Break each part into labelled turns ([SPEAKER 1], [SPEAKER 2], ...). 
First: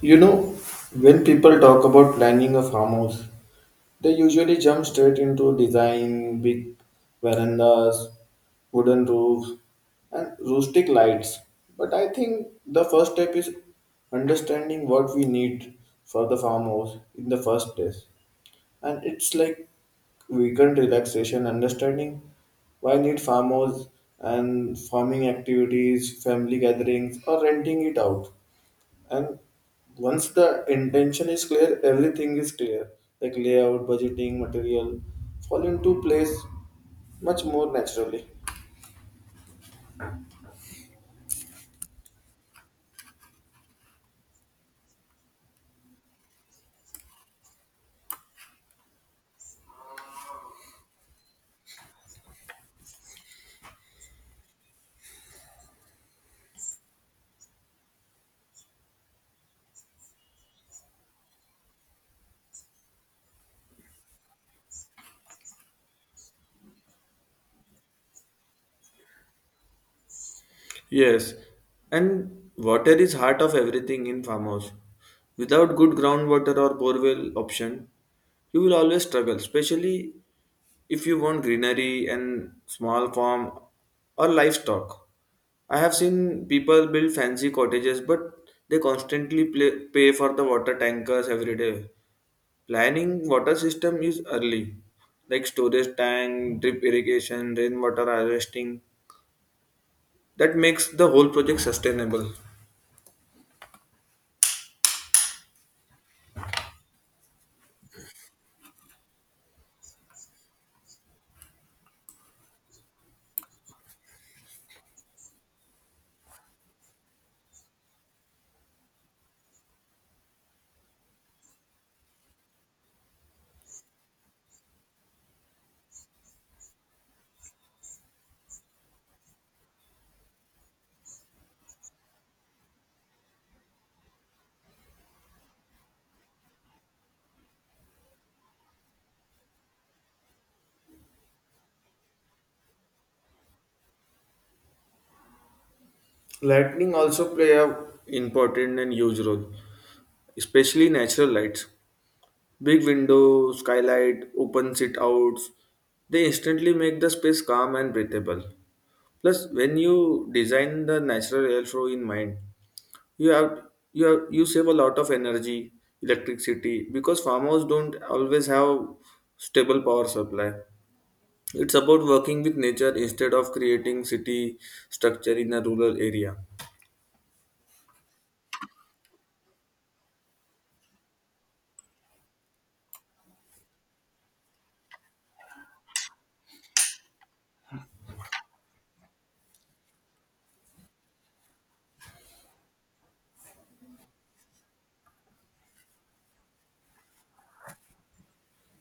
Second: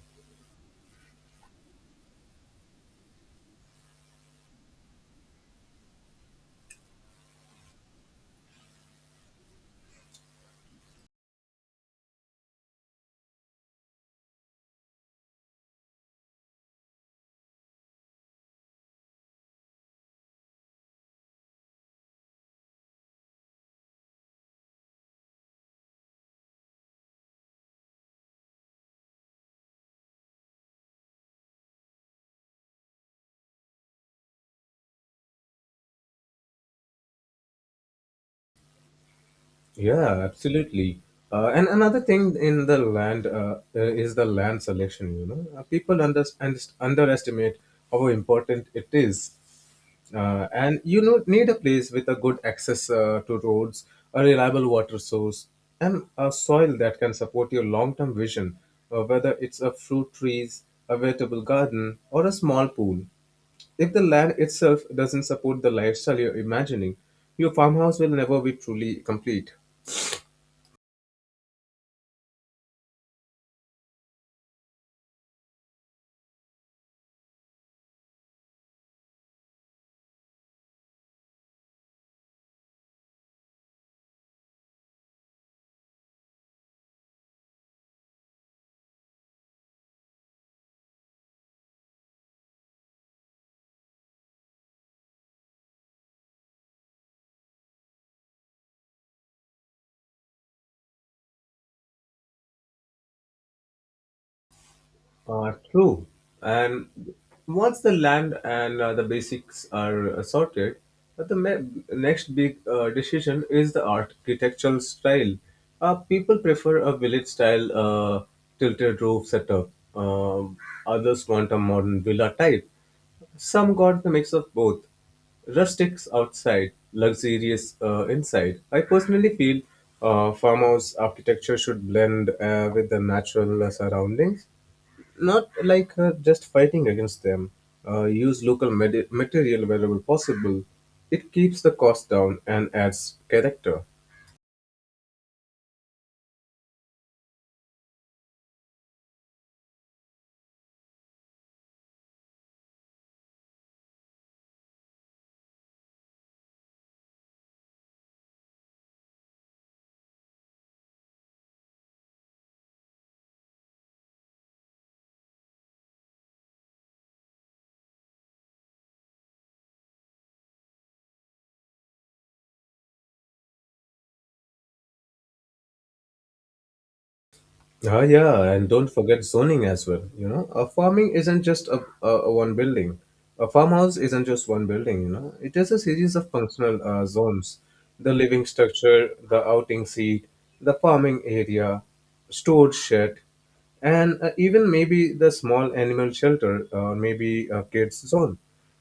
[SPEAKER 1] You know, when people talk about planning a farmhouse, they usually jump straight into design, big verandas, wooden roofs, and rustic lights. But I think the first step is understanding what we need for the farmhouse in the first place. And it's like weekend relaxation, understanding why need farmhouse and farming activities, family gatherings, or renting it out, and once the intention is clear everything is clear like layout budgeting material fall into place much more naturally.
[SPEAKER 2] Yeah, absolutely. And another thing in the land is the land selection. People underestimate how important it is. And you know, need a place with a good access to roads, a reliable water source, and a soil that can support your long-term vision, whether it's a fruit trees, a vegetable garden, or a small pool. If the land itself doesn't support the lifestyle you're imagining, your farmhouse will never be truly complete.
[SPEAKER 1] Yes, and water is heart of everything in farmhouse. Without good groundwater or borewell option, you will always struggle, especially if you want greenery and small farm or livestock. I have seen people build fancy cottages, but they constantly play, pay for the water tankers every day. Planning water system is early, like storage tank, drip irrigation, rainwater harvesting. That makes the whole project sustainable.
[SPEAKER 2] True. And once the land and the basics are sorted, next big decision is the architectural style. People prefer a village style tilted roof setup. Um Others want a modern villa type. Some got the mix of both rustics outside, luxurious inside. I personally feel farmhouse architecture should blend with the natural surroundings, not like her just fighting against them. Use local material wherever possible. It keeps the cost down and adds character.
[SPEAKER 1] Lightning also play a important and huge role, especially natural lights. Big window, skylight, open sit outs, they instantly make the space calm and breathable. Plus, when you design the natural airflow in mind, you have you have you save a lot of energy electricity because farmers don't always have stable power supply. It's about working with nature instead of creating city structure in a rural area.
[SPEAKER 2] Yeah, and don't forget zoning as well. You know, a farming isn't just a one building. A farmhouse isn't just one building. You know, it is a series of functional zones: the living structure, the outing seat, the farming area, storage shed, and even maybe the small animal shelter or maybe a kids zone.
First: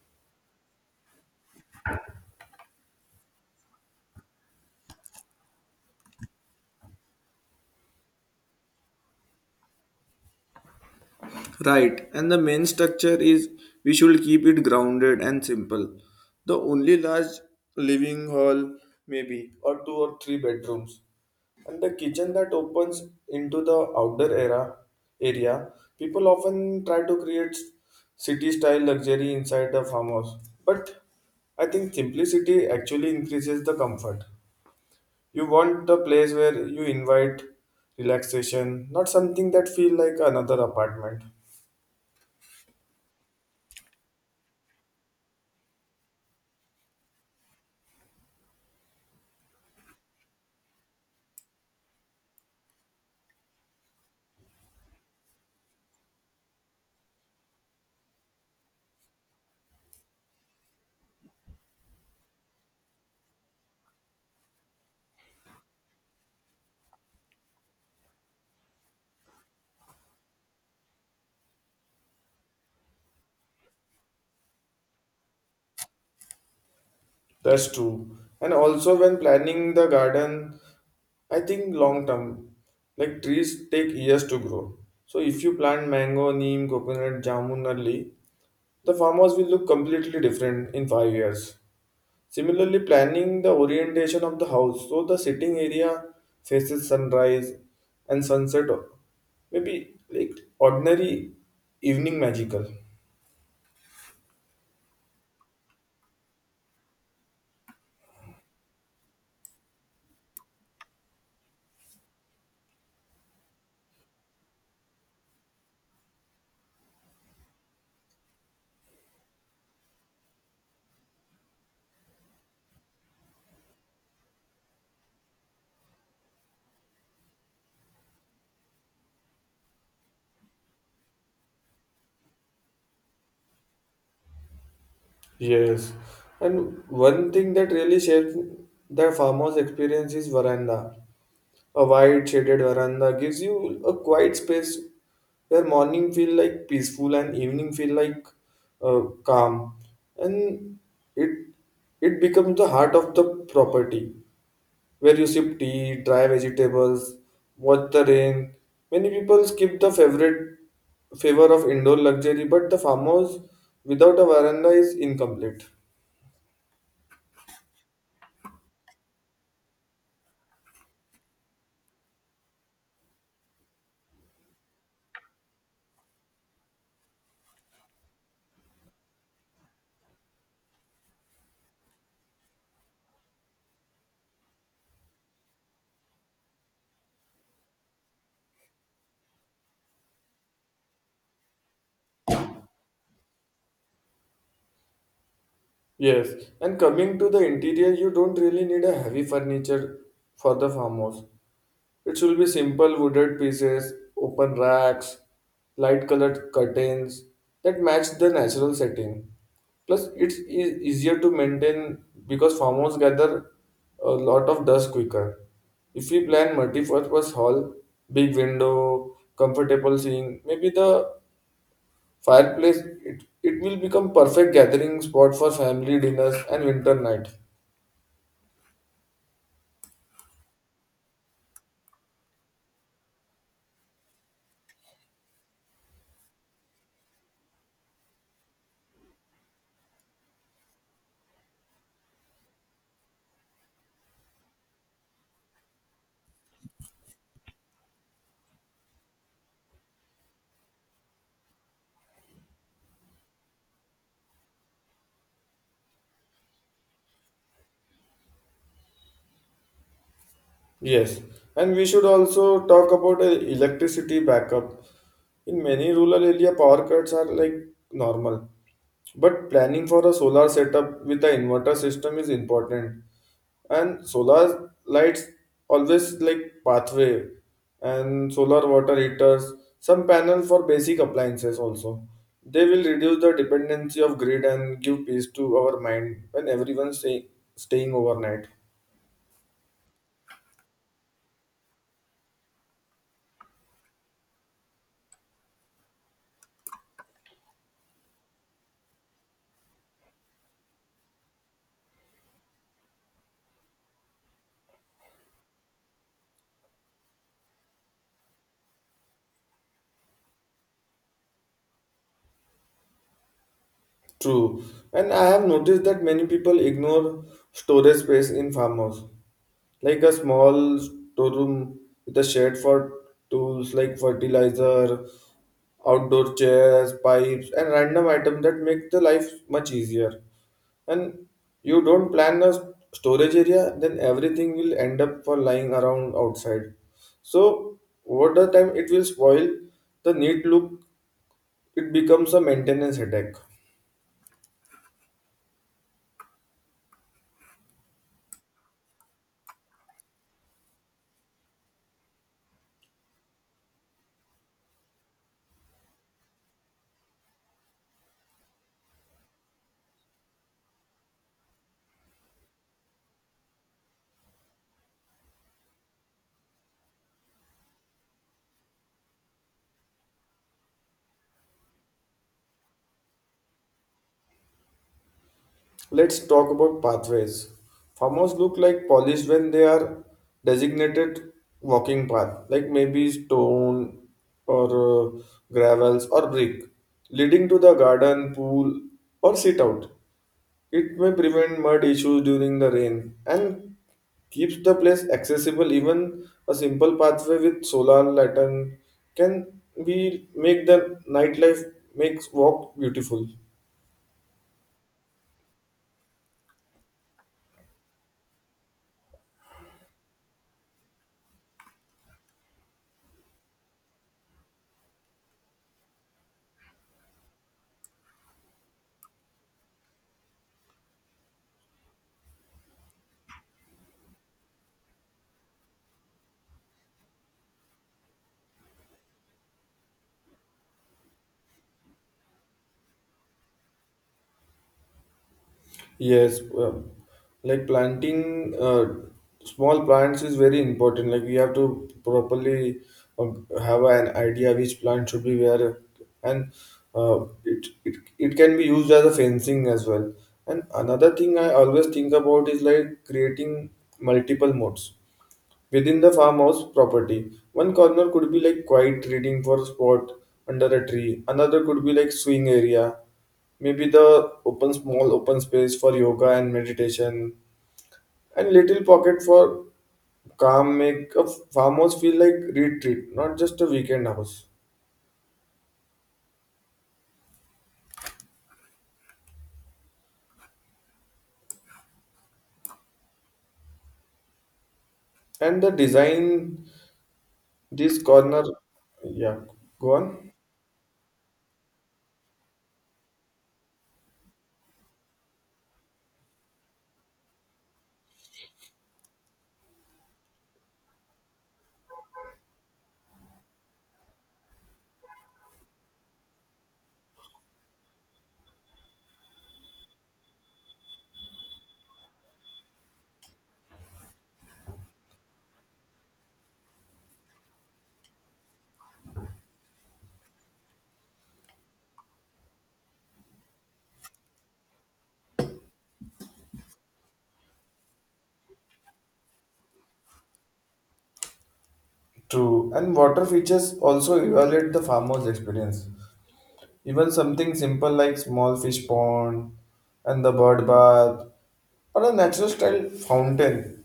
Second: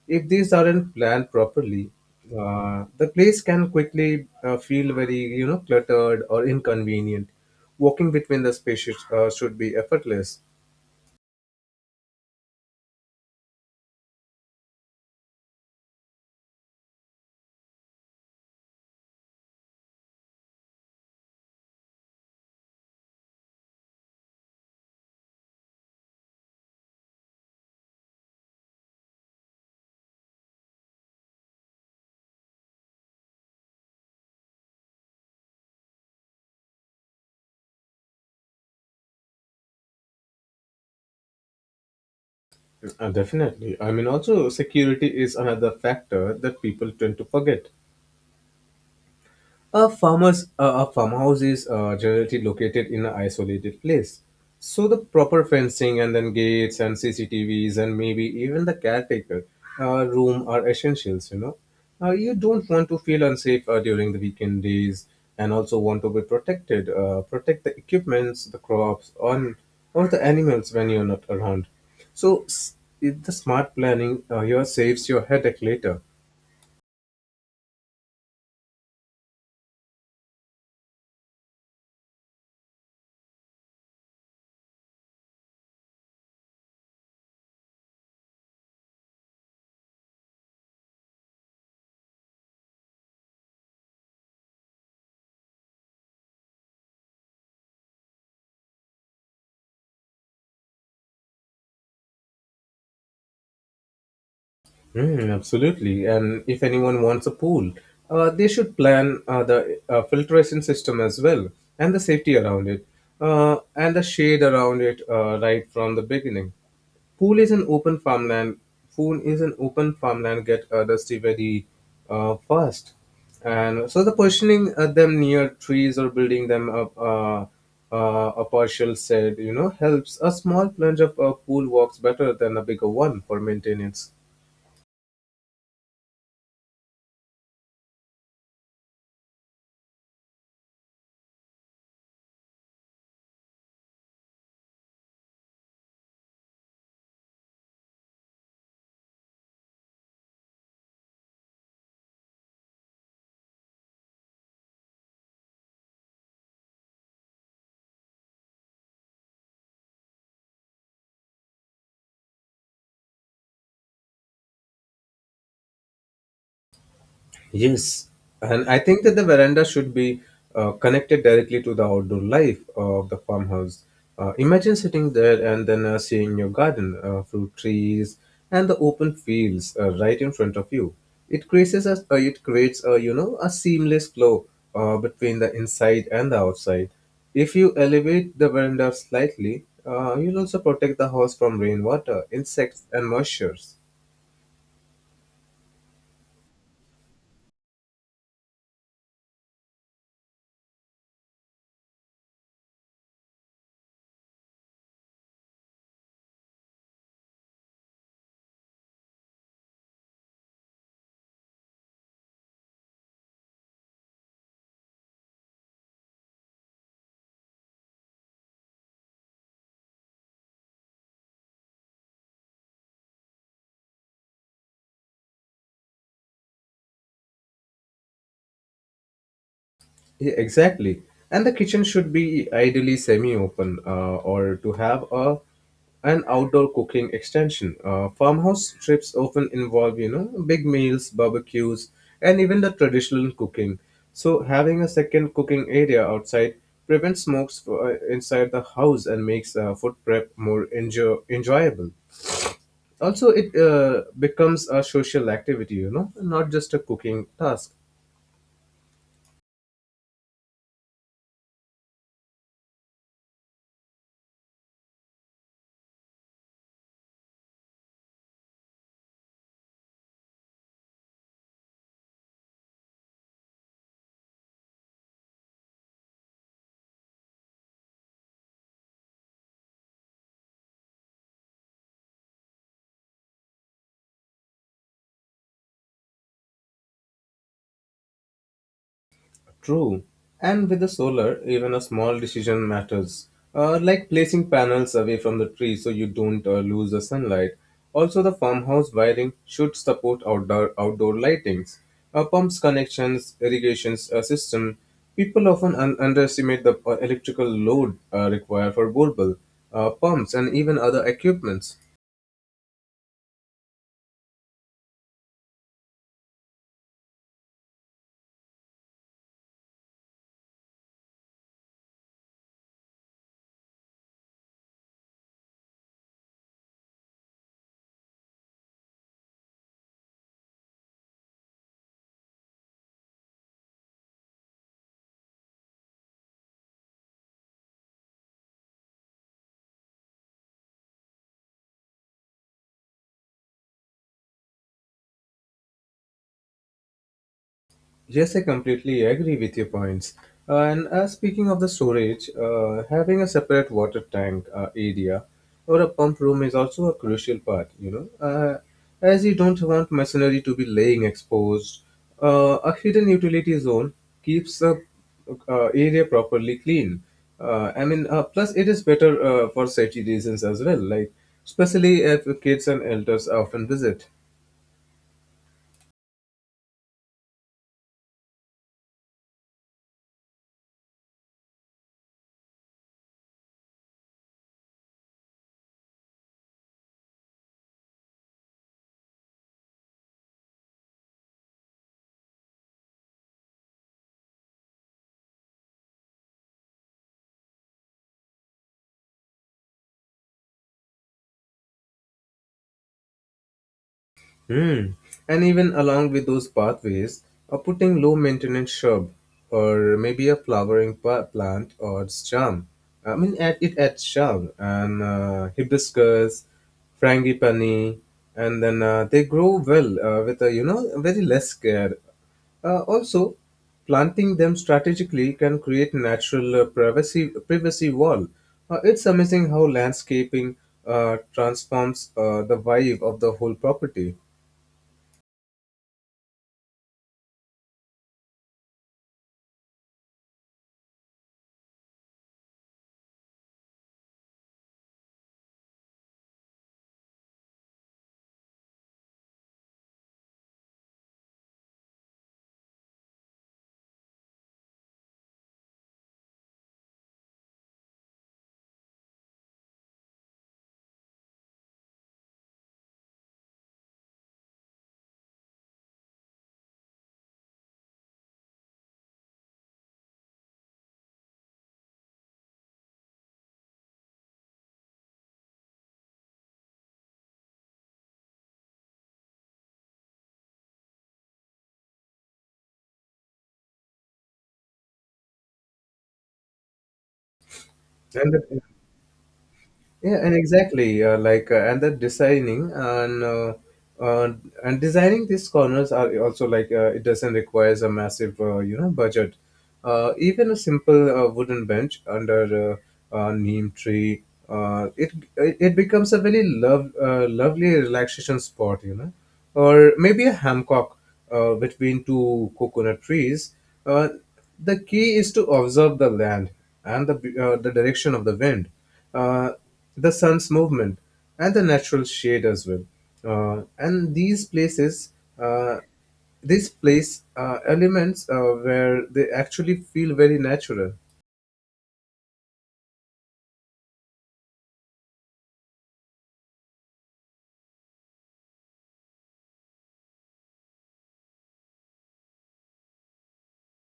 [SPEAKER 2] If these aren't planned properly, the place can quickly feel very, you know, cluttered or inconvenient. Walking between the spaces should be effortless.
[SPEAKER 1] Right, and the main structure is we should keep it grounded and simple. The only large living hall, maybe, or two or three bedrooms, and the kitchen that opens into the outdoor era area. People often try to create city style luxury inside the farmhouse. But I think simplicity actually increases the comfort. You want the place where you invite relaxation, not something that feel like another apartment.
[SPEAKER 2] Definitely. I mean, also security is another factor that people tend to forget. A farmhouse is generally located in an isolated place, so the proper fencing and then gates and CCTVs and maybe even the caretaker room are essentials. You don't want to feel unsafe during the weekend days, and also want to be protected. Protect the equipments, the crops, on or the animals when you're not around. So s- the smart planning here saves your headache later.
[SPEAKER 1] That's true. And also, when planning the garden, I think long term, like trees take years to grow. So, if you plant mango, neem, coconut, jamun early, the farmhouse will look completely different in 5 years. Similarly, planning the orientation of the house, so the sitting area faces sunrise and sunset, maybe like ordinary evening magical.
[SPEAKER 2] Mm, absolutely. And if anyone wants a pool, they should plan the filtration system as well and the safety around it, and the shade around it, right from the beginning. Pool is an open farmland. Pool is an open farmland get dusty very fast. And so the positioning them near trees or building them up a partial shed, you know, helps. A small plunge of a pool works better than a bigger one for maintenance.
[SPEAKER 1] Yes, and one thing that really shapes the farmhouse experience is veranda. A wide shaded veranda gives you a quiet space where morning feel like peaceful and evening feel like calm, and it it becomes the heart of the property where you sip tea, dry vegetables, watch the rain. Many people skip the favorite favor of indoor luxury, but the farmhouse without a veranda is incomplete.
[SPEAKER 2] Yes, and I think that the veranda should be connected directly to the outdoor life of the farmhouse. Imagine sitting there and then seeing your garden, fruit trees, and the open fields right in front of you. It creates a, you know, a seamless flow between the inside and the outside. If you elevate the veranda slightly, you'll also protect the house from rainwater, insects, and moisture.
[SPEAKER 1] Yes, and coming to the interior, you don't really need a heavy furniture for the farmhouse. It should be simple wooded pieces, open racks, light colored curtains that match the natural setting. Plus, it's easier to maintain because farmhouse gather a lot of dust quicker. If we plan multi-purpose hall, big window, comfortable seeing, maybe the fireplace, it will become perfect gathering spot for family dinners and winter night.
[SPEAKER 2] Yeah, exactly. And the kitchen should be ideally semi-open or to have a an outdoor cooking extension. Farmhouse trips often involve, you know, big meals, barbecues, and even the traditional cooking. So having a second cooking area outside prevents smokes for, inside the house and makes food prep more enjoyable. Also, it becomes a social activity, you know, not just a cooking task.
[SPEAKER 1] Yes, and we should also talk about electricity backup. In many rural area, power cuts are like normal, but planning for a solar setup with the inverter system is important. And solar lights always like pathway, and solar water heaters, some panel for basic appliances also, they will reduce the dependency of grid and give peace to our mind when everyone's staying overnight.
[SPEAKER 2] True. And with the solar, even a small decision matters, like placing panels away from the tree so you don't lose the sunlight. Also, the farmhouse wiring should support outdoor lightings, pumps connections, irrigations system. People often underestimate the electrical load required for bulbul, pumps, and even other equipments.
[SPEAKER 1] True, and I have noticed that many people ignore storage space in farmhouse, like a small storeroom with a shed for tools like fertilizer, outdoor chairs, pipes, and random items that make the life much easier. And you don't plan a storage area, then everything will end up for lying around outside. So over the time, it will spoil the neat look. It becomes a maintenance headache.
[SPEAKER 2] Yes, I completely agree with your points. And speaking of the storage, having a separate water tank area or a pump room is also a crucial part, as you don't want machinery to be laying exposed. A hidden utility zone keeps the area properly clean. Plus it is better for safety reasons as well, like especially if kids and elders often visit.
[SPEAKER 1] Let's talk about pathways. Farmers look like polished when they are designated walking path, like maybe stone or uh, gravels or brick, leading to the garden, pool, or sit out. It may prevent mud issues during the rain and keeps the place accessible. Even a simple pathway with solar lantern can be make the nightlife makes walk beautiful.
[SPEAKER 2] Hmm. And even along with those pathways, are putting low maintenance shrub or maybe a flowering plant or its charm. It adds charm and hibiscus, frangipani, and then they grow well with a, you know, very less care. Also, planting them strategically can create natural privacy wall. It's amazing how landscaping transforms the vibe of the whole property.
[SPEAKER 1] Yes, like planting small plants is very important. Like we have to properly have an idea which plant should be where, and it can be used as a fencing as well. And another thing I always think about is like creating multiple modes within the farmhouse property. One corner could be like quiet reading for spot under a tree. Another could be like swing area. Maybe the open small open space for yoga and meditation. And little pocket for calm make a farmhouse feel like retreat, not just a weekend house. And the design this
[SPEAKER 2] and
[SPEAKER 1] corner,
[SPEAKER 2] the-
[SPEAKER 1] yeah, go
[SPEAKER 2] yeah,
[SPEAKER 1] on.
[SPEAKER 2] and exactly. Like and the designing and uh, and designing these corners are also like, it doesn't requires a massive, you know, budget. Even a simple wooden bench under a neem tree, it it becomes a very lovely relaxation spot, you know, or maybe a hammock between two coconut trees. uh, the key is to observe the land and the, the direction of the wind, uh, the sun's movement, and the natural shade as well. Uh, and these places, uh, these place elements where they actually feel very natural.
[SPEAKER 1] True. And water features also evaluate the farmhouse experience. Even something simple like small fish pond and the bird bath or a natural style fountain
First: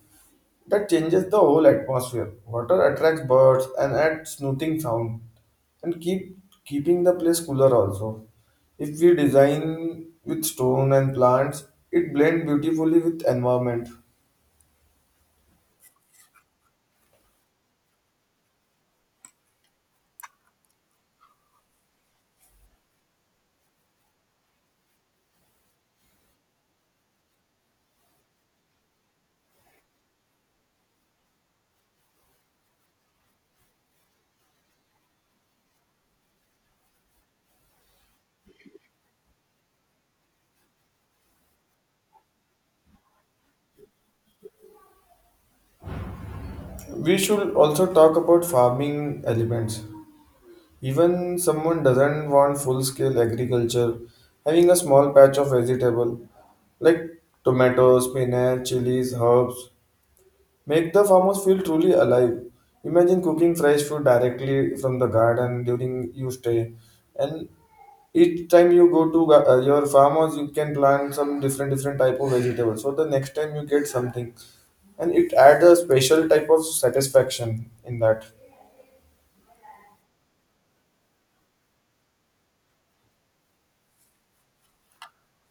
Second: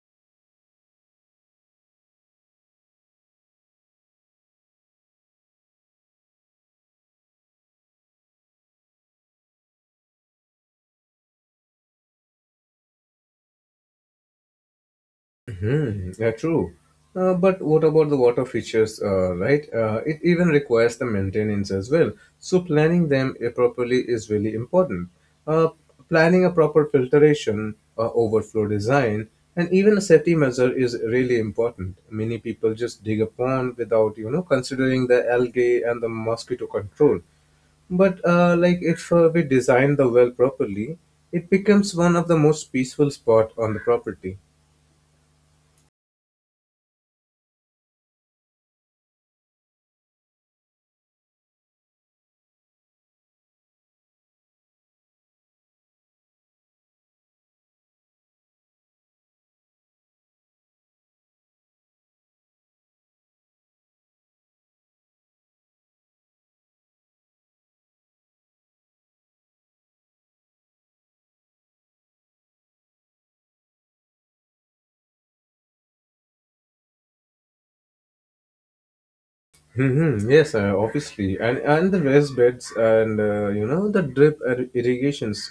[SPEAKER 1] that changes the whole atmosphere. Water attracts birds and adds soothing sound and keeping the place cooler also. If we design with stone and plants, it blends beautifully with environment.
[SPEAKER 2] Hmm, yeah, true. But what about the water features, right? It even requires the maintenance as well. So planning them properly is really important. Uh, Planning a proper filtration, overflow design, and even a safety measure is really important. Many people just dig a pond without, you know, considering the algae and the mosquito control. But if we design the well properly, it becomes one of the most peaceful spot on the property.
[SPEAKER 1] We should also talk about farming elements. Even someone doesn't want full-scale agriculture, having a small patch of vegetable like tomatoes, spinach, chilies, herbs make the farmers feel truly alive. Imagine cooking fresh food directly from the garden during you stay, and each time you go to your farmers, you can plant some different different type of vegetables. So the next time you get something, and it adds a special type of satisfaction in that.
[SPEAKER 2] Mm-hmm. Yes, obviously, and the raised beds and, you know, the irrigations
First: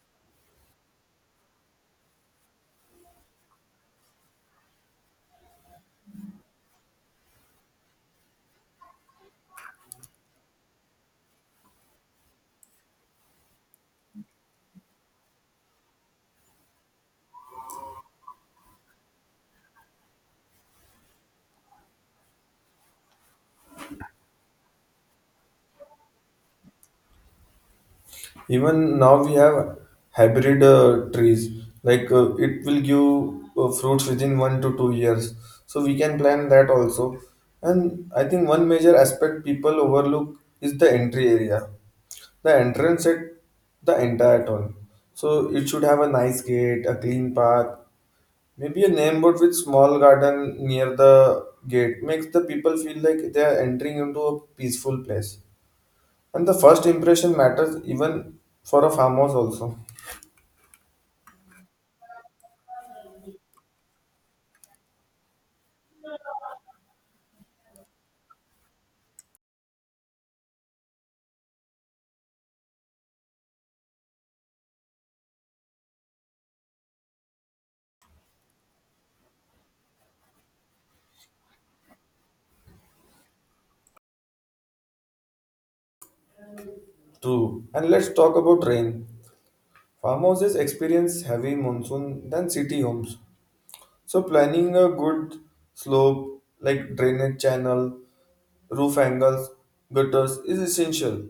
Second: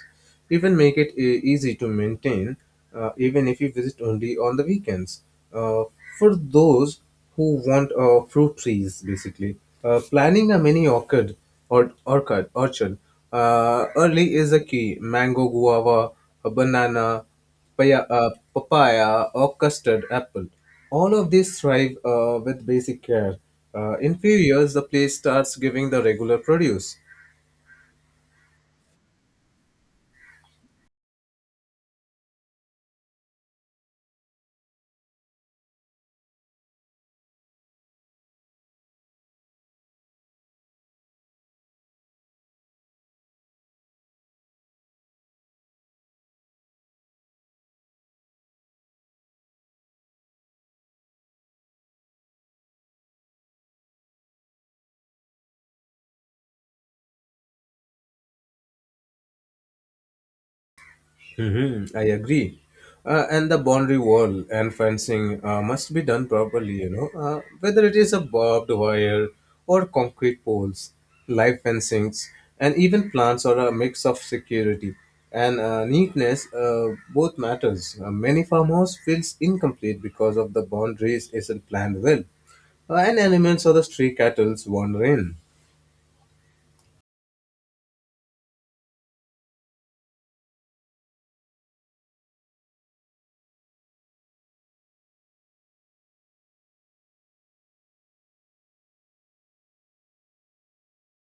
[SPEAKER 2] even make it easy to maintain, even if you visit only on the weekends. Uh, for those who want fruit trees, basically, planning a mini orchid or orchid orchard early is a key. Mango, guava, a banana, papaya, or custard apple. All of these thrive with basic care. In few years, the place starts giving the regular produce.
[SPEAKER 1] Even now we have hybrid trees. Like it will give fruits within 1 to 2 years. So we can plan that also. And I think one major aspect people overlook is the entry area. The entrance at the entire town. So it should have a nice gate, a clean path, maybe a name board with small garden near the gate makes the people feel like they are entering into a peaceful place. And the first impression matters even for a farmhouse also.
[SPEAKER 2] Hmm, I agree. And the boundary wall and fencing must be done properly, whether it is a barbed wire or concrete poles, live fencings, and even plants are a mix of security and neatness. Both matters. Many farmhouse feels incomplete because of the boundaries isn't planned well, and animals or the stray cattle's wander in.
[SPEAKER 1] True. And let's talk about rain. Farmhouses experience heavy monsoon than city homes. So planning a good slope like drainage channel, roof angles, gutters is essential.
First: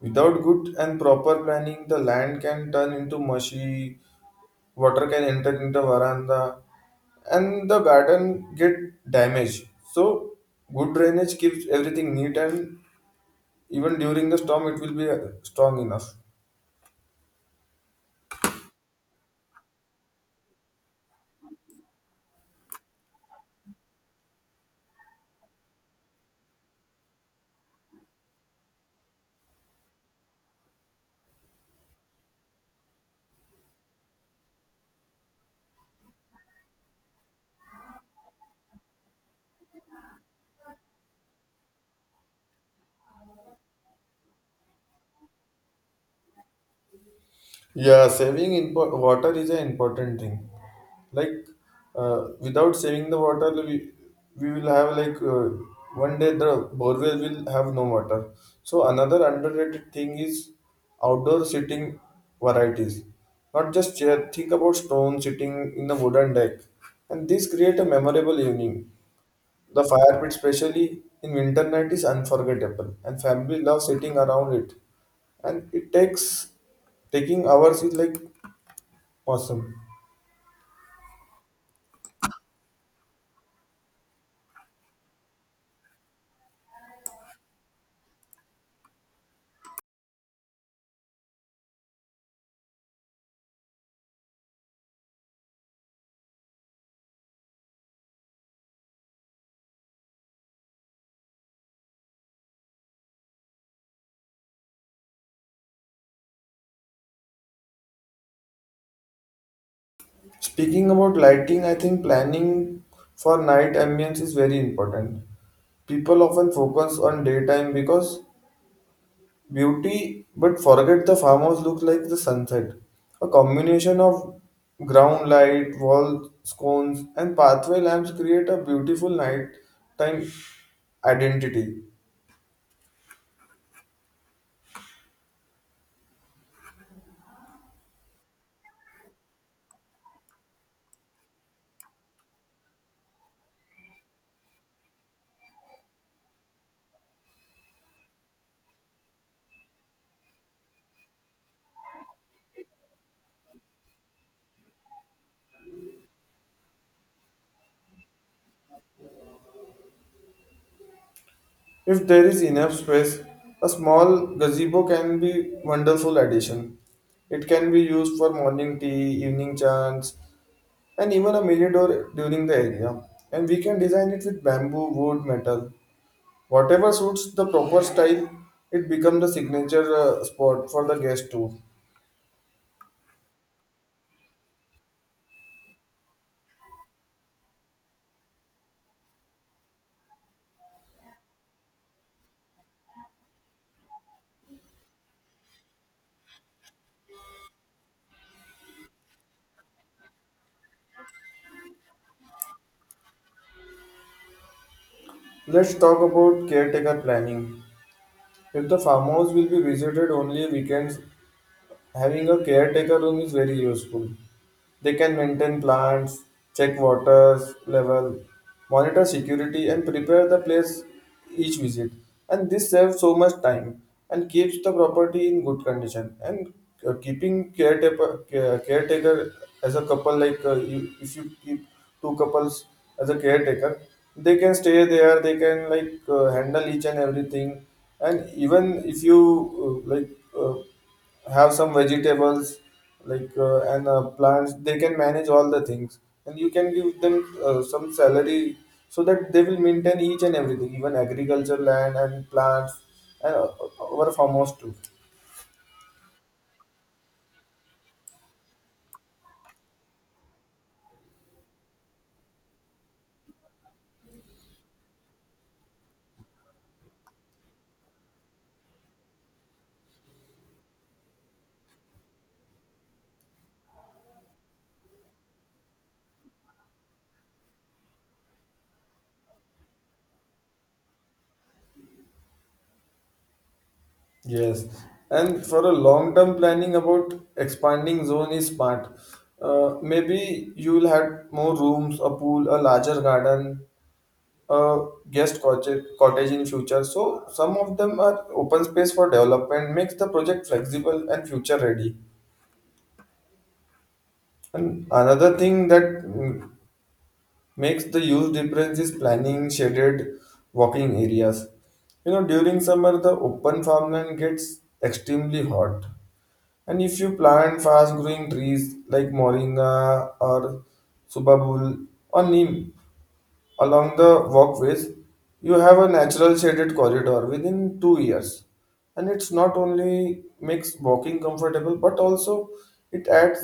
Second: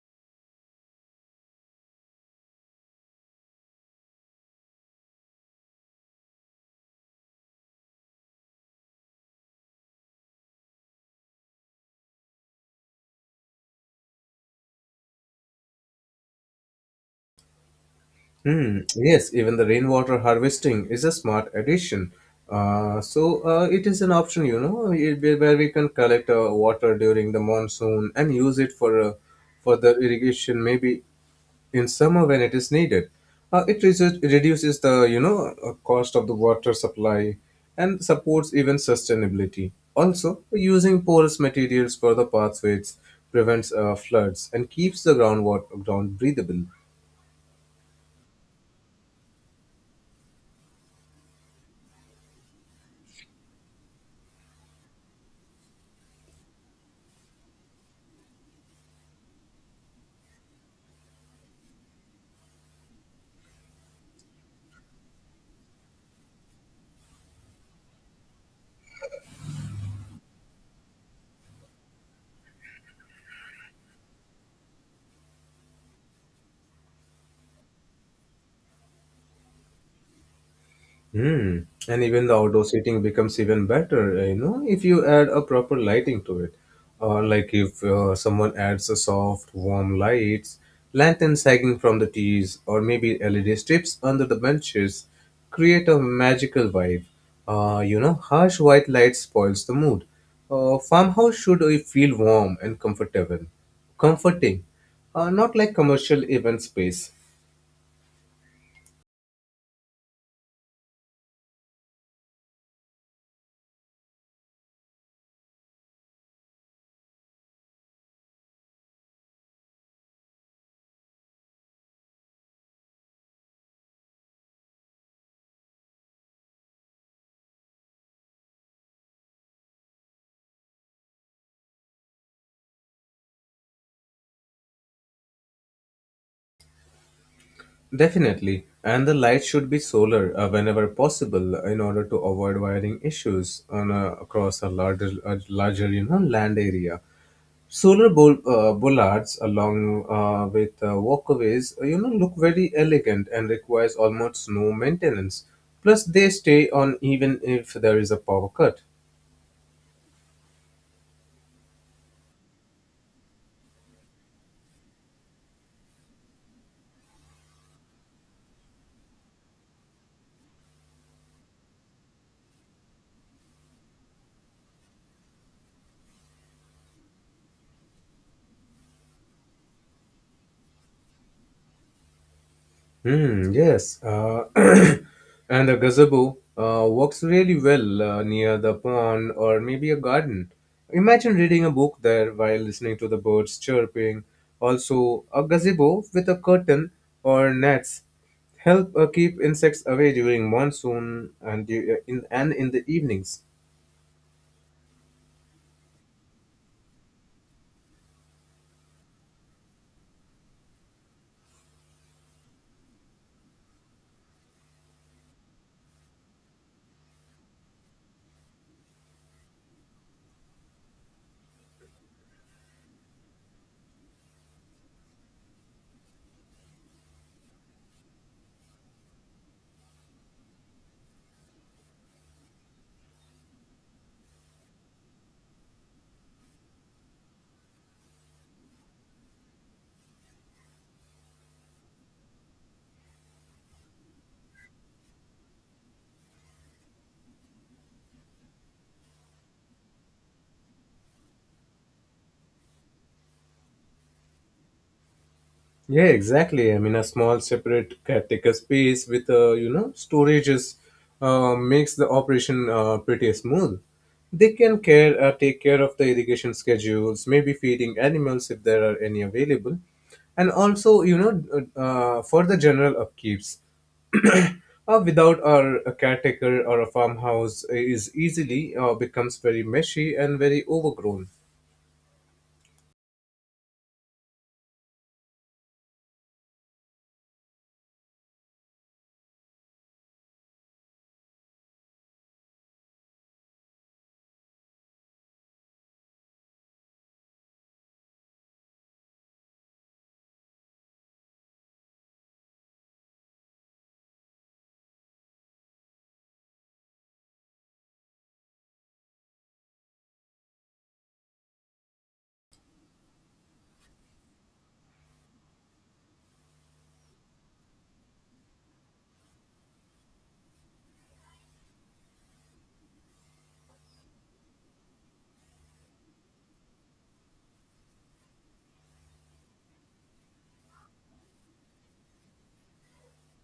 [SPEAKER 1] Without good and proper planning, the land can turn into mushy, water can enter into veranda, and the garden get damaged. So good drainage keeps everything neat and even during the storm it will be strong enough.
[SPEAKER 2] Hmm. Yes, even the rainwater harvesting is a smart addition. It is an option, you know, where we can collect water during the monsoon and use it for the irrigation, maybe in summer when it is needed. It reduces the, you know, cost of the water supply and supports even sustainability. Also, using porous materials for the pathways prevents floods and keeps the ground breathable.
[SPEAKER 1] Yeah, saving water is an important thing. Like, uh, without saving the water, we will have like one day the borewell will have no water. So another underrated thing is outdoor sitting varieties. Not just chair. Think about stone sitting in the wooden deck, and this create a memorable evening. The fire pit, especially in winter night, is unforgettable, and family love sitting around it. And it takes taking hours is like awesome.
[SPEAKER 2] Mm. And even the outdoor seating becomes even better, you know, if you add a proper lighting to it. Or like if someone adds a soft, warm lights, lanterns hanging from the tees, or maybe LED strips under the benches, create a magical vibe. You know, harsh white light spoils the mood. Farmhouse should feel warm and comforting, not like commercial event space.
[SPEAKER 1] Speaking about lighting, I think planning for night ambience is very important. People often focus on daytime because beauty, but forget the farmhouse looks like the sunset. A combination of ground light, wall scones, and pathway lamps create a beautiful nighttime identity.
[SPEAKER 2] Definitely. And the light should be solar whenever possible in order to avoid wiring issues on a, across a larger, you know, land area. Solar bollards along with walkways, you know, look very elegant and requires almost no maintenance. Plus, they stay on even if there is a power cut.
[SPEAKER 1] If there is enough space, a small gazebo can be wonderful addition. It can be used for morning tea, evening chants, and even a mini door during the area. And we can design it with bamboo, wood, metal. Whatever suits the proper style, it becomes the signature spot for the guest too.
[SPEAKER 2] Hmm, yes. And the gazebo works really well near the pond or maybe a garden. Imagine reading a book there while listening to the birds chirping. Also, a gazebo with a curtain or nets help keep insects away during monsoon and in the evenings.
[SPEAKER 1] Let's talk about caretaker planning. If the farmhouse will be visited only weekends, having a caretaker room is very useful. They can maintain plants, check water level, monitor security, and prepare the place each visit. And this saves so much time and keeps the property in good condition. And keeping caretaker as a couple, like if you keep two couples as a caretaker, they can stay there. They can like handle each and everything. And even if you uh, like. Uh, have some vegetables like and plants, they can manage all the things and you can give them some salary so that they will maintain each and everything, even agriculture land and plants and our farmers too.
[SPEAKER 2] Yeah, exactly. I mean, a small separate caretaker space with, you know, storages makes the operation pretty smooth. They can care take care of the irrigation schedules, maybe feeding animals if there are any available, and also, you know, for the general upkeeps. Without our a caretaker or a farmhouse is easily becomes very meshy and very overgrown.
[SPEAKER 1] Yes, and for a long term planning about expanding zone is smart. Maybe you will have more rooms, a pool, a larger garden, uh, guest cottage in future. So some of them are open space for development, makes the project flexible and future ready. And another thing that makes the use difference is planning shaded walking areas. You know, during summer the open farmland gets extremely hot. And if you plant fast growing trees like moringa or subabul or neem, along the walkways, you have a natural shaded corridor within 2 years, and it's not only makes walking comfortable but also it adds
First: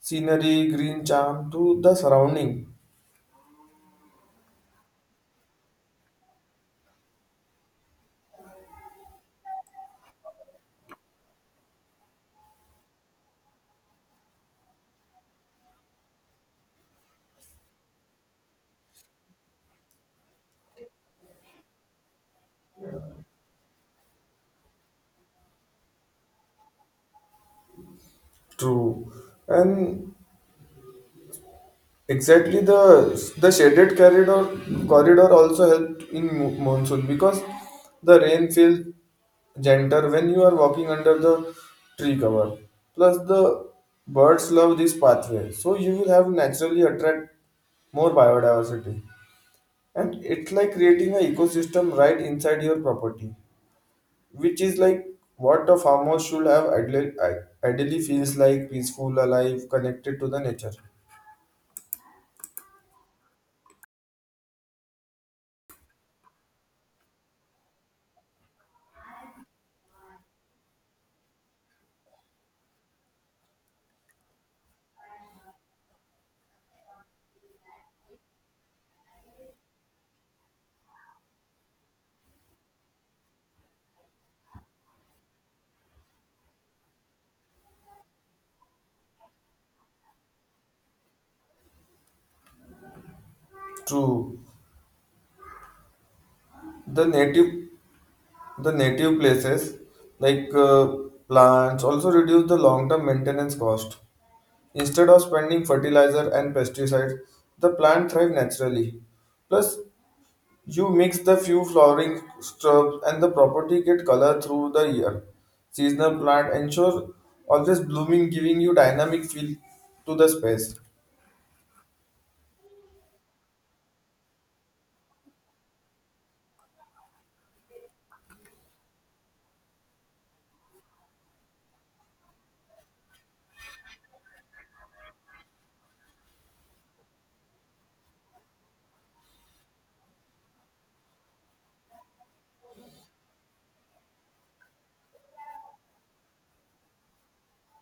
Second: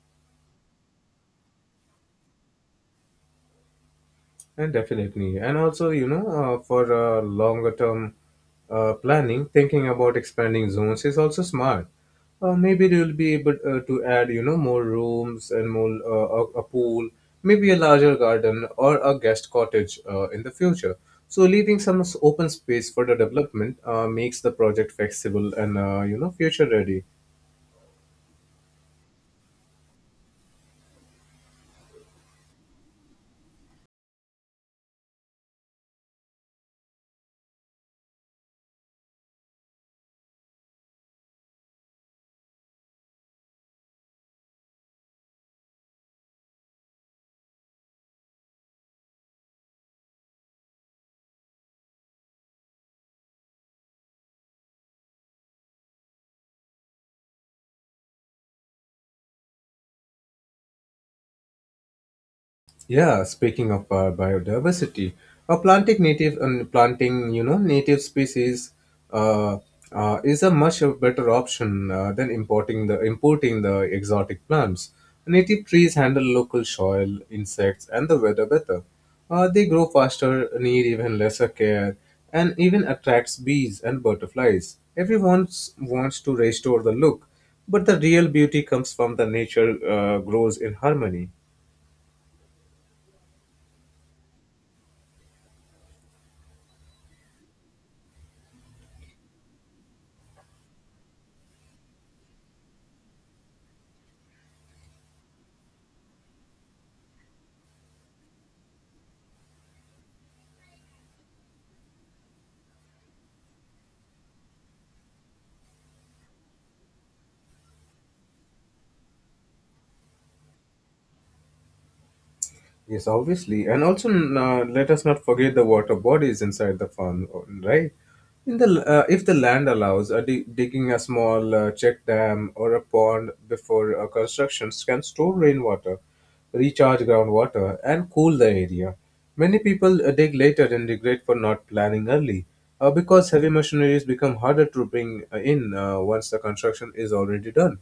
[SPEAKER 1] scenery, green charm to the surrounding.
[SPEAKER 2] And definitely. And also, you know, for longer term planning, thinking about expanding zones is also smart. Maybe you'll be able to add, you know, more rooms and more a pool, maybe a larger garden or a guest cottage in the future. So leaving some open space for the development, makes the project flexible and, future ready.
[SPEAKER 1] True, and exactly, the shaded corridor also helped in monsoon because the rain feels gentler when you are walking under the tree cover. Plus, the birds love this pathway, so you will have naturally attract more biodiversity. And it's like creating an ecosystem right inside your property, which is like what a farmhouse should have ideally, feels like peaceful, alive, connected to the nature.
[SPEAKER 2] Yeah, speaking of biodiversity, planting, native species, uh, is a much a better option than importing the exotic plants. Native trees handle local soil, insects, and the weather better. They grow faster, need even lesser care, and even attracts bees and butterflies. Everyone wants to restore the look, but the real beauty comes from the nature grows in harmony.
[SPEAKER 1] True. The native the native places like plants also reduce the long-term maintenance cost instead of spending fertilizer and pesticides, the plant thrive naturally. Plus, you mix the few flowering shrubs and the property get color through the year. Seasonal plant ensure always blooming, giving you dynamic feel to the space.
[SPEAKER 2] Yes, obviously. And also, let us not forget the water bodies inside the farm, right? If the land allows, digging a small check dam or a pond before constructions can store rainwater, recharge groundwater, and cool the area. Many people dig later and regret for not planning early, because heavy machineries become harder to bring in, once the construction is already done.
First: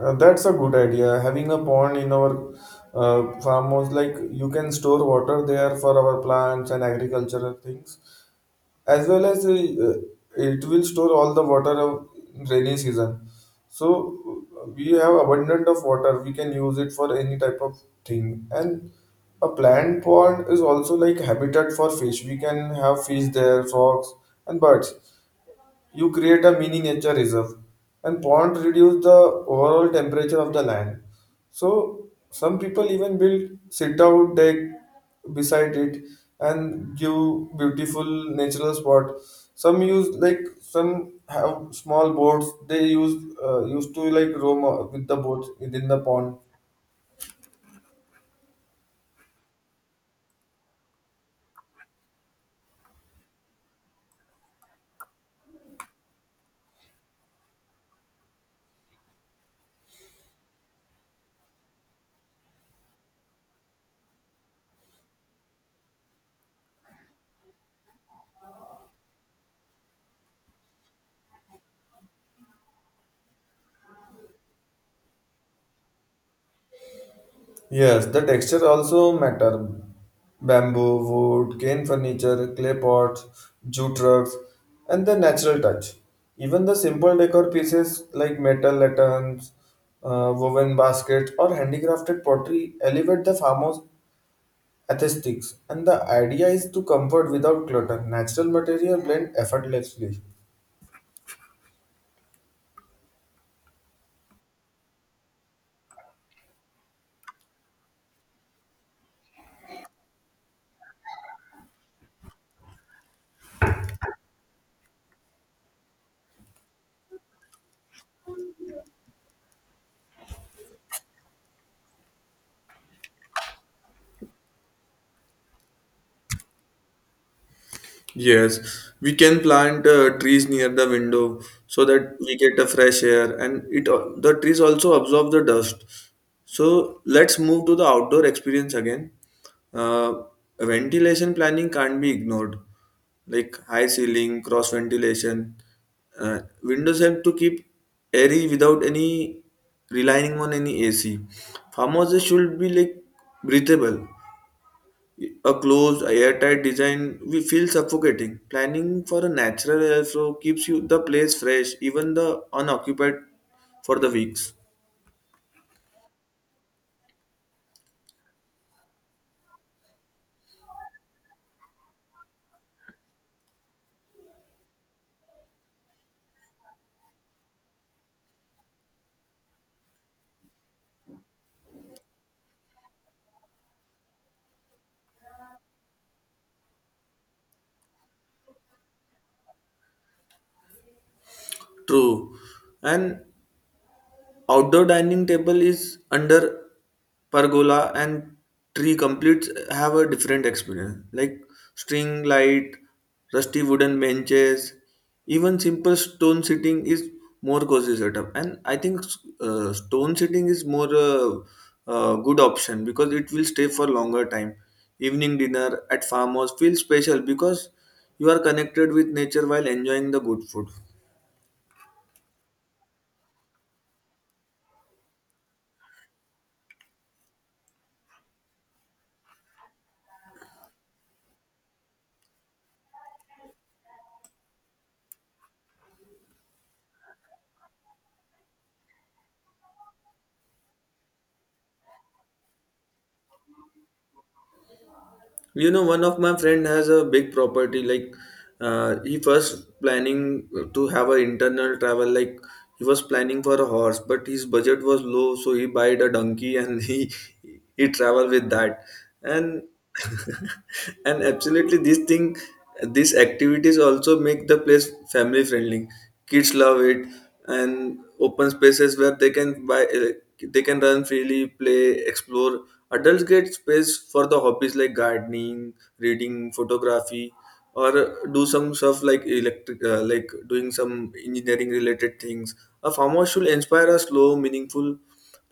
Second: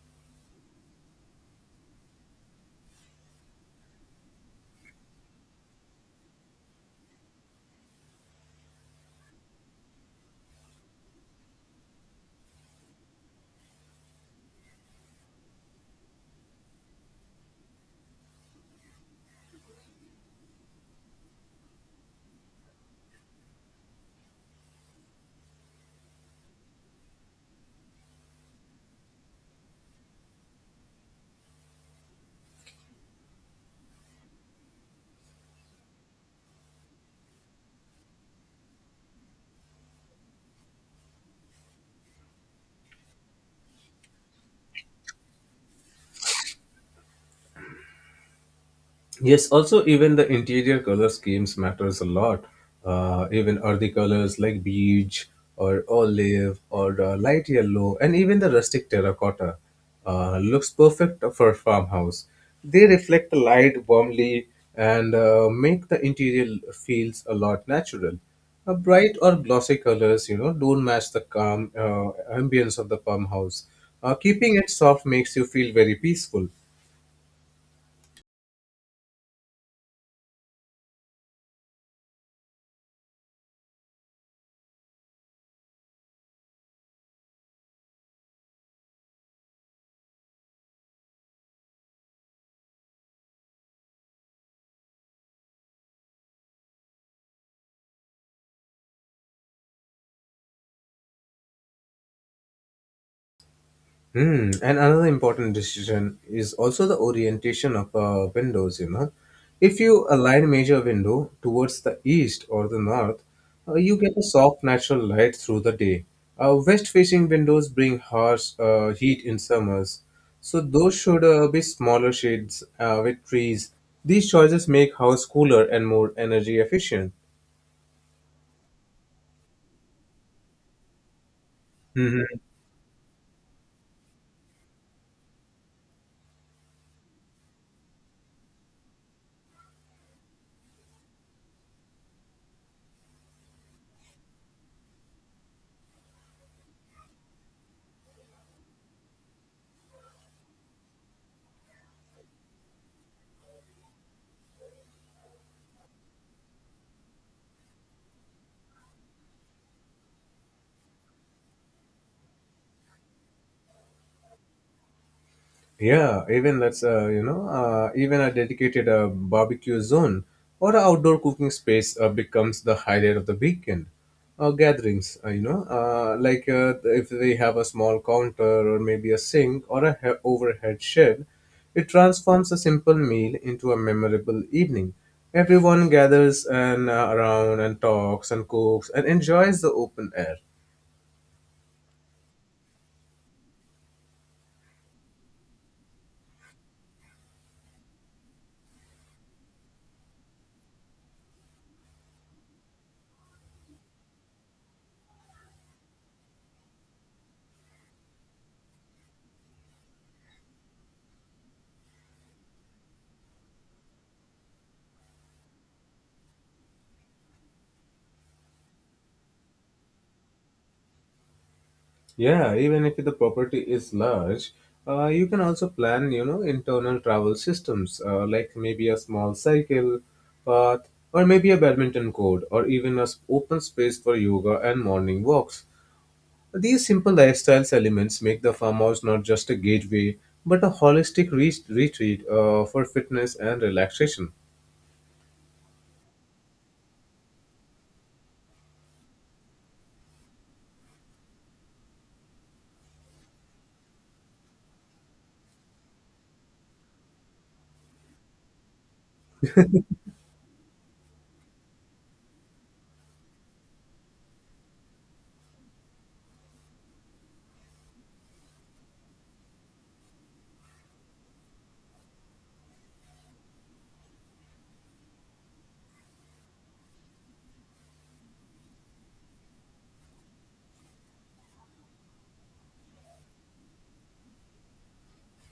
[SPEAKER 1] That's a good idea. Having a pond in our farm was like you can store water there for our plants and agricultural things, as well as it will store all the water of rainy season, so we have abundant of water, we can use it for any type of thing. And a plant pond is also like habitat for fish, we can have fish there, frogs and birds. You create a mini nature reserve, and pond reduce the overall temperature of the land, so some people even build sit out deck beside it and give beautiful natural spot. Some use like some have small boats, they use, used to like roam with the boats within the pond.
[SPEAKER 2] Yes, also even the interior color schemes matters a lot. Even earthy colors like beige or olive or light yellow, and even the rustic terracotta looks perfect for a farmhouse. They reflect the light warmly and make the interior feels a lot natural. Bright or glossy colors, don't match the calm ambience of the farmhouse. Keeping it soft makes you feel very peaceful.
[SPEAKER 1] Yes, the texture also matter. Bamboo, wood, cane furniture, clay pots, jute rugs, and the natural touch. Even the simple decor pieces like metal lanterns, woven baskets, or handicrafted pottery elevate the farmer's aesthetics. And the idea is to comfort without clutter. Natural material blend effortlessly.
[SPEAKER 2] And another important decision is also the orientation of windows. You know, if you align major window towards the east or the north, you get a soft natural light through the day. West facing windows bring harsh heat in summers, so those should be smaller shades with trees. These choices make house cooler and more energy efficient.
[SPEAKER 1] Yes, we can plant trees near the window so that we
[SPEAKER 2] Mhm.
[SPEAKER 1] get a fresh air, and the trees also absorb the dust. So let's move to the outdoor experience again. Uh, Ventilation planning can't be ignored. Like high ceiling, cross ventilation. Windows help to keep airy without any relying on any AC. Farmhouses should be like breathable, a closed, airtight design we feel suffocating. Planning for a natural airflow keeps you the place fresh, even the unoccupied for the weeks.
[SPEAKER 2] Yeah, even that's you know, even a dedicated barbecue zone or a outdoor cooking space becomes the highlight of the weekend gatherings. Like, if they have a small counter or maybe a sink or overhead shed, it transforms a simple meal into a memorable evening. Everyone gathers and, around, and talks and cooks and enjoys the open air.
[SPEAKER 1] True. And outdoor dining table is under pergola and tree completes have a different experience, like string light, rusty wooden benches, even simple stone sitting is more cozy setup. And I think stone sitting is more good option because it will stay for longer time. It will stay for more because you are connected with nature while enjoying the good food.
[SPEAKER 2] Yeah, even if the property is large, you can also plan, internal travel systems like maybe a small cycle path or maybe a badminton court or even a s- open space for yoga and morning walks. These simple lifestyles elements make the farmhouse not just a gateway but a holistic retreat for fitness and relaxation.
[SPEAKER 1] You know, one of my friend has a big property like, he first planning to have an internal travel, like he was planning for a horse, but his budget was low, so he bought a donkey and he travel with that. And and absolutely this thing, these activities also make the place family friendly. Kids love it, and open spaces where they can run freely, play, explore. Adults get space for the hobbies like gardening, reading, photography, or do some stuff like electric, like doing some engineering related things. A farmhouse should inspire a slow meaningful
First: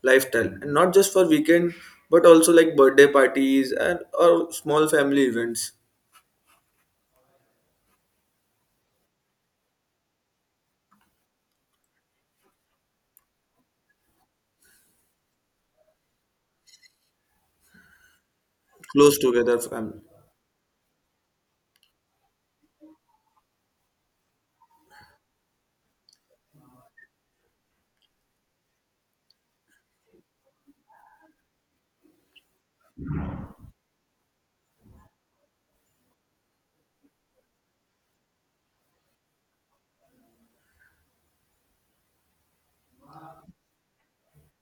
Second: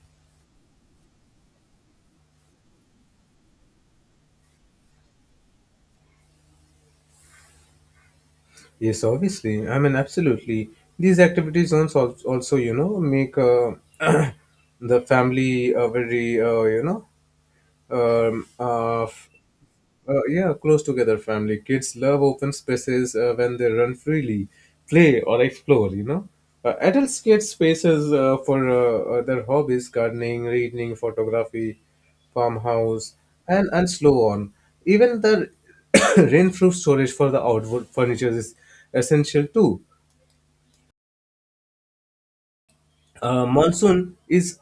[SPEAKER 1] lifestyle, and not just for weekend but also like birthday parties and or small family events.
[SPEAKER 2] Yes, obviously. I mean, absolutely. These activity zones also, make the family very, um, uh,
[SPEAKER 1] Close
[SPEAKER 2] f-
[SPEAKER 1] together family.
[SPEAKER 2] yeah, close together family. Kids love open spaces when they run freely, play or explore. You know, adults get spaces for their hobbies: gardening, reading, photography farmhouse, and slow on. Even the rainproof storage for the outdoor furniture is essential too. Monsoon is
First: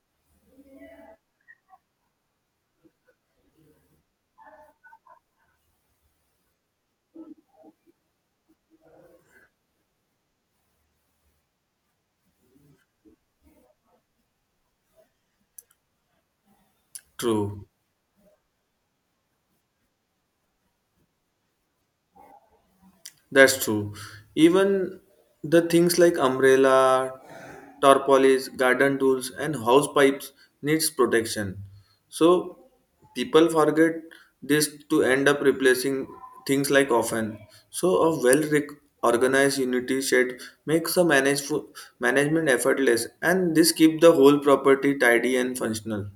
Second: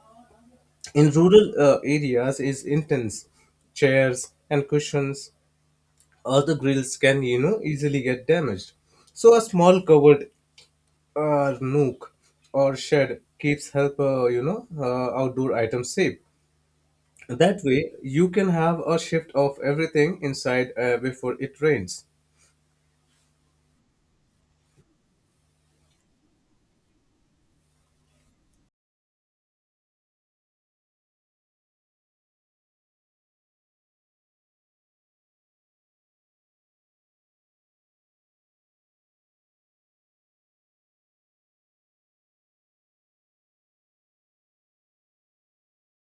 [SPEAKER 2] in rural areas is intense. Chairs and cushions, other grills can, you know, easily get damaged. So a small covered nook or shed keeps help, outdoor items safe. That
[SPEAKER 1] True.
[SPEAKER 2] way you can have a shift of everything inside before it rains.
[SPEAKER 1] That's true. Even the things like umbrella, tarpaulins, garden tools, and house pipes needs protection. So people forget this to end up replacing things like often. So a organized unity shed makes the management effortless, and this keep the whole property tidy and functional.